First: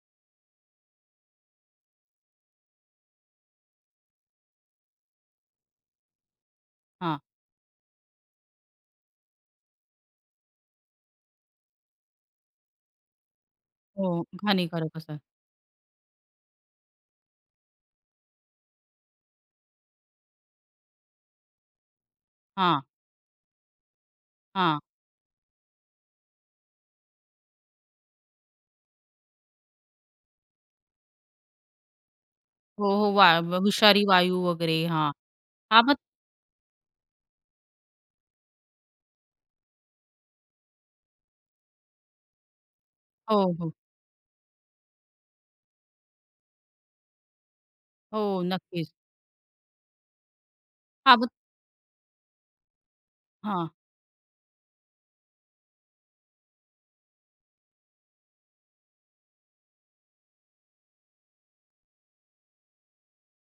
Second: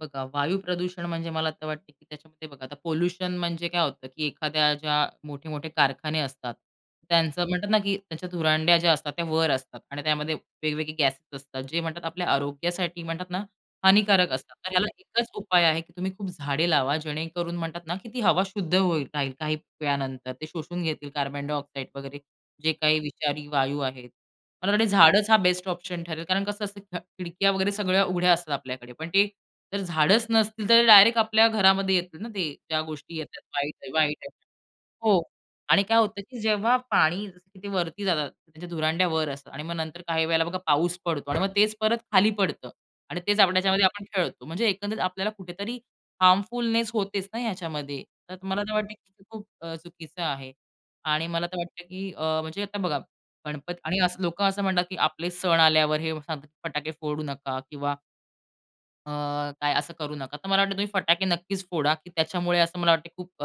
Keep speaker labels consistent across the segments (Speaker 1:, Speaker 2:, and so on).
Speaker 1: बघा, वायू प्रदूषण म्हणजे मला तर वाटतं की त्याच्यामध्ये बघा आता पोल्युशन म्हणजे काय होतं की एखाद्या ज्या मोठे-मोठे कारखाने असतात
Speaker 2: हां.
Speaker 1: त्यांचं म्हणतात ना की त्यांच्या धुरांड्या ज्या असतात त्या वर असतात. आणि त्यामध्ये वेगवेगळे गॅसेस असतात. जे म्हणतात आपल्या आरोग्यासाठी म्हणतात ना,
Speaker 2: हो.
Speaker 1: हानिकारक असतात. तर ह्याला
Speaker 2: हानिकारकच आहे.
Speaker 1: एकच उपाय आहे की तुम्ही खूप झाडे लावा. जेणेकरून म्हणतात ना की ती हवा शुद्ध होईल राहील. काही काही वेळानंतर ते शोषून घेतील कार्बन डायऑक्साईड वगैरे जे
Speaker 2: हां.
Speaker 1: काही विषारी वायू आहेत. मला
Speaker 2: हां.
Speaker 1: वाटतं झाडच हा बेस्ट ऑप्शन ठरेल कारण कसं असतं खिडक्या वगैरे सगळ्या उघड्या असतात आपल्याकडे पण ते जर झाडच नसतील तर डायरेक्ट आपल्या घरामध्ये येतील ना ते ज्या
Speaker 2: हो, हो.
Speaker 1: गोष्टी
Speaker 2: वा
Speaker 1: येतात
Speaker 2: व
Speaker 1: वाईट आहे,
Speaker 2: विषारी
Speaker 1: वाईट आहे.
Speaker 2: वायू वगैरे हां.
Speaker 1: हो.
Speaker 2: हां
Speaker 1: आणि
Speaker 2: मग
Speaker 1: काय होतं की जेव्हा पाणी वरती जातं त्यांच्या धुरांड्यावर असतं आणि मग नंतर काही वेळेला बघा पाऊस पडतो आणि मग तेच परत खाली पडतं. आणि तेच
Speaker 2: हो,
Speaker 1: आपण
Speaker 2: हो.
Speaker 1: त्याच्यामध्ये आपण खेळतो. म्हणजे एकंदरीत आपल्याला कुठेतरी हार्मफुलनेस होतेच ना याच्यामध्ये. तर
Speaker 2: हो.
Speaker 1: मला तर
Speaker 2: नक्कीच.
Speaker 1: वाटतं की खूप चुकीचं आहे.
Speaker 2: हां.
Speaker 1: आणि
Speaker 2: मग.
Speaker 1: मला तर वाटतं की अ, म्हणजे आता बघा
Speaker 2: हां.
Speaker 1: गणपत आणि लोक असं म्हणतात की आपले सण आल्यावर हे सांगतात फटाके फोडू नका किंवा अ, काय असं करू नका. तर मला वाटत तुम्ही फटाके नक्कीच फोडा की त्याच्यामुळे असं मला वाटतं खूप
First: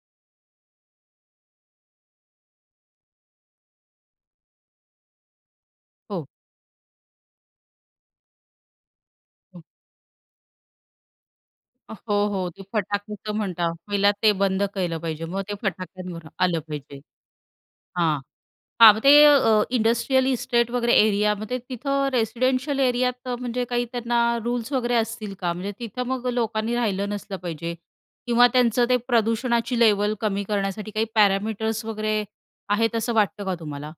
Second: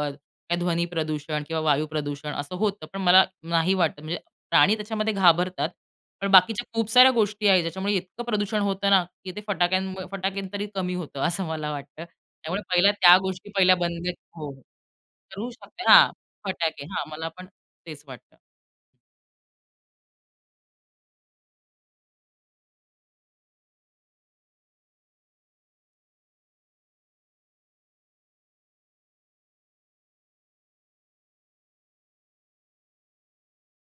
Speaker 1: ध्वनी प्रदूषण किंवा वायू प्रदूषण असं होतं. पण मला नाही वाटत. म्हणजे प्राणी त्याच्यामध्ये घाबरतात.
Speaker 2: हो.
Speaker 1: पण बाकीच्या खूप साऱ्या गोष्टी आहेत ज्याच्यामुळे इतकं प्रदूषण होतं ना की ते
Speaker 2: हो.
Speaker 1: फटाक्यांमुळे फटाक्यांनी तरी कमी होतं असं मला वाटतं.
Speaker 2: हो, हो.
Speaker 1: त्यामुळे
Speaker 2: ते
Speaker 1: पहिल्या त्या
Speaker 2: फटाक्याचं
Speaker 1: गोष्टी
Speaker 2: म्हणता
Speaker 1: पहिल्या बंद
Speaker 2: पहिले ते
Speaker 1: हो,
Speaker 2: बंद केलं पाहिजे. मग
Speaker 1: करू
Speaker 2: ते
Speaker 1: शकते हां
Speaker 2: फटाक्यांवर आलं
Speaker 1: फटाके
Speaker 2: पाहिजे.
Speaker 1: हां मला पण तेच
Speaker 2: हां.
Speaker 1: वाटतं.
Speaker 2: हां मग ते इंडस्ट्रियल इस्टेट वगैरे एरियामध्ये तिथं रेसिडेन्शियल एरियात, म्हणजे काही त्यांना रुल्स वगैरे असतील का? म्हणजे तिथं मग लोकांनी राहिलं नसलं पाहिजे किंवा त्यांचं ते प्रदूषणाची लेवल कमी करण्यासाठी काही पॅरामीटर्स वगैरे आहेत असं वाटतं का तुम्हाला?